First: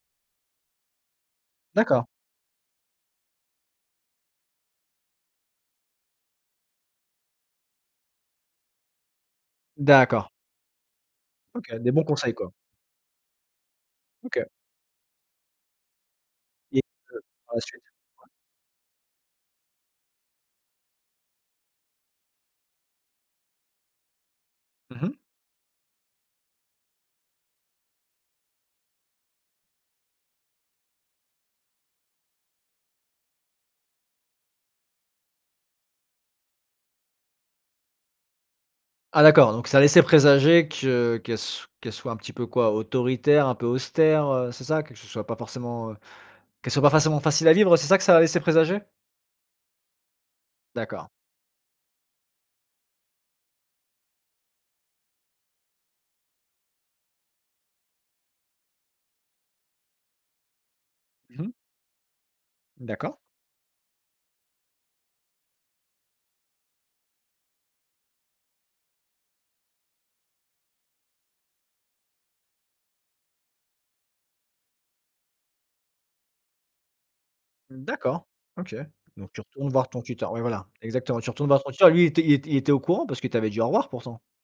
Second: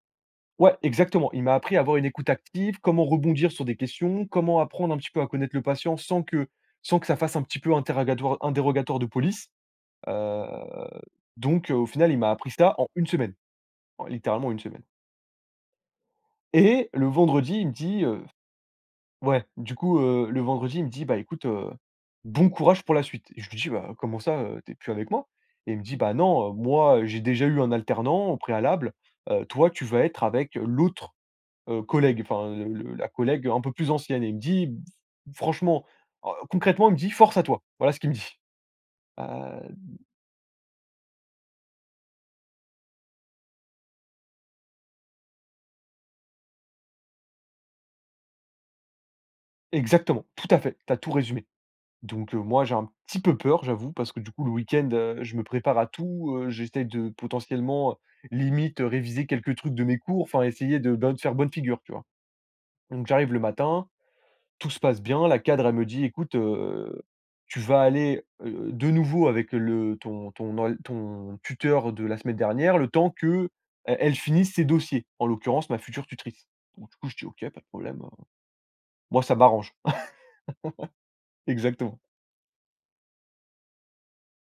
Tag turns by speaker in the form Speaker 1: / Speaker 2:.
Speaker 1: Ouais, exactement. Il m'a appris à avoir
Speaker 2: D'accord.
Speaker 1: une écoute active, comment rebondir sur des questions, comment apprendre un petit peu à connaître le patient sans que sans que ça fasse un petit peu interrogatoire- interrogatoire de police. Heu,
Speaker 2: D'accord.
Speaker 1: donc
Speaker 2: OK,
Speaker 1: au
Speaker 2: des bons
Speaker 1: final, il m'a
Speaker 2: conseils
Speaker 1: appris
Speaker 2: quoi.
Speaker 1: ça en 1 semaine, en
Speaker 2: OK.
Speaker 1: littéralement 1 semaine.
Speaker 2: Et
Speaker 1: Et le
Speaker 2: heu, par
Speaker 1: vendredi
Speaker 2: la
Speaker 1: il me
Speaker 2: suite?
Speaker 1: dit, heu ouais, du coup, heu le vendredi il me dit: «Bah écoute, heu, bon courage pour la suite». Je lui dis: «Bah, comment ça, heu, tu es plus
Speaker 2: Mmh mh.
Speaker 1: avec moi?», et il me dit: «Bah, non, heu, moi j'ai déjà eu un alternant au préalable, heu, toi tu vas être avec l'autre, heu, collègue, enfin le le la collègue, heu, un peu plus ancienne», et il me dit b franchement, heu, concrètement il me dit: «Force à toi». Voilà ce qu'il me dit.
Speaker 2: Ah d'accord,
Speaker 1: Ah
Speaker 2: donc ça
Speaker 1: d
Speaker 2: laissait présager que qu'elle s qu'elle soit un petit peu quoi? Autoritaire, un peu austère, heu, c'est ça? Que ce soit pas forcément, qu'elle soit pas forcément facile à vivre. C'est ça que ça laissait présager?
Speaker 1: Exactement, tout à fait, tu as
Speaker 2: D'accord.
Speaker 1: tout résumé, donc heu, moi j'ai un petit peu peur, j'avoue, parce que coup le week-end, heu, je me prépare à tout. Heu, j'essaye de potentiellement, heu, limite, réviser, quelques trucs de mes cours, enfin, essayer de, bien de faire
Speaker 2: Mmh
Speaker 1: bonne
Speaker 2: mh.
Speaker 1: figure tu vois? Donc
Speaker 2: D'accord.
Speaker 1: j'arrive le matin, tout se passe bien, la cadre elle me dit: «Écoute, heu, tu vas aller, heu, de nouveau avec le ton ton nol ton tuteur de la semaine dernière le temps qu'elle elle finisse ses dossiers, en l'occurrence ma future tutrice, donc du coup je dis: «OK pas de problème, heu»,
Speaker 2: D'accord. OK,
Speaker 1: moi
Speaker 2: donc
Speaker 1: ça
Speaker 2: tu retournes
Speaker 1: m'arrange.
Speaker 2: voir ton tuteur? Oui voilà, exactement. Tu retournes voir ton tuteur,
Speaker 1: Exactement.
Speaker 2: lui, il était il était il était au courant parce qu'il t'avais dit au revoir pourtant?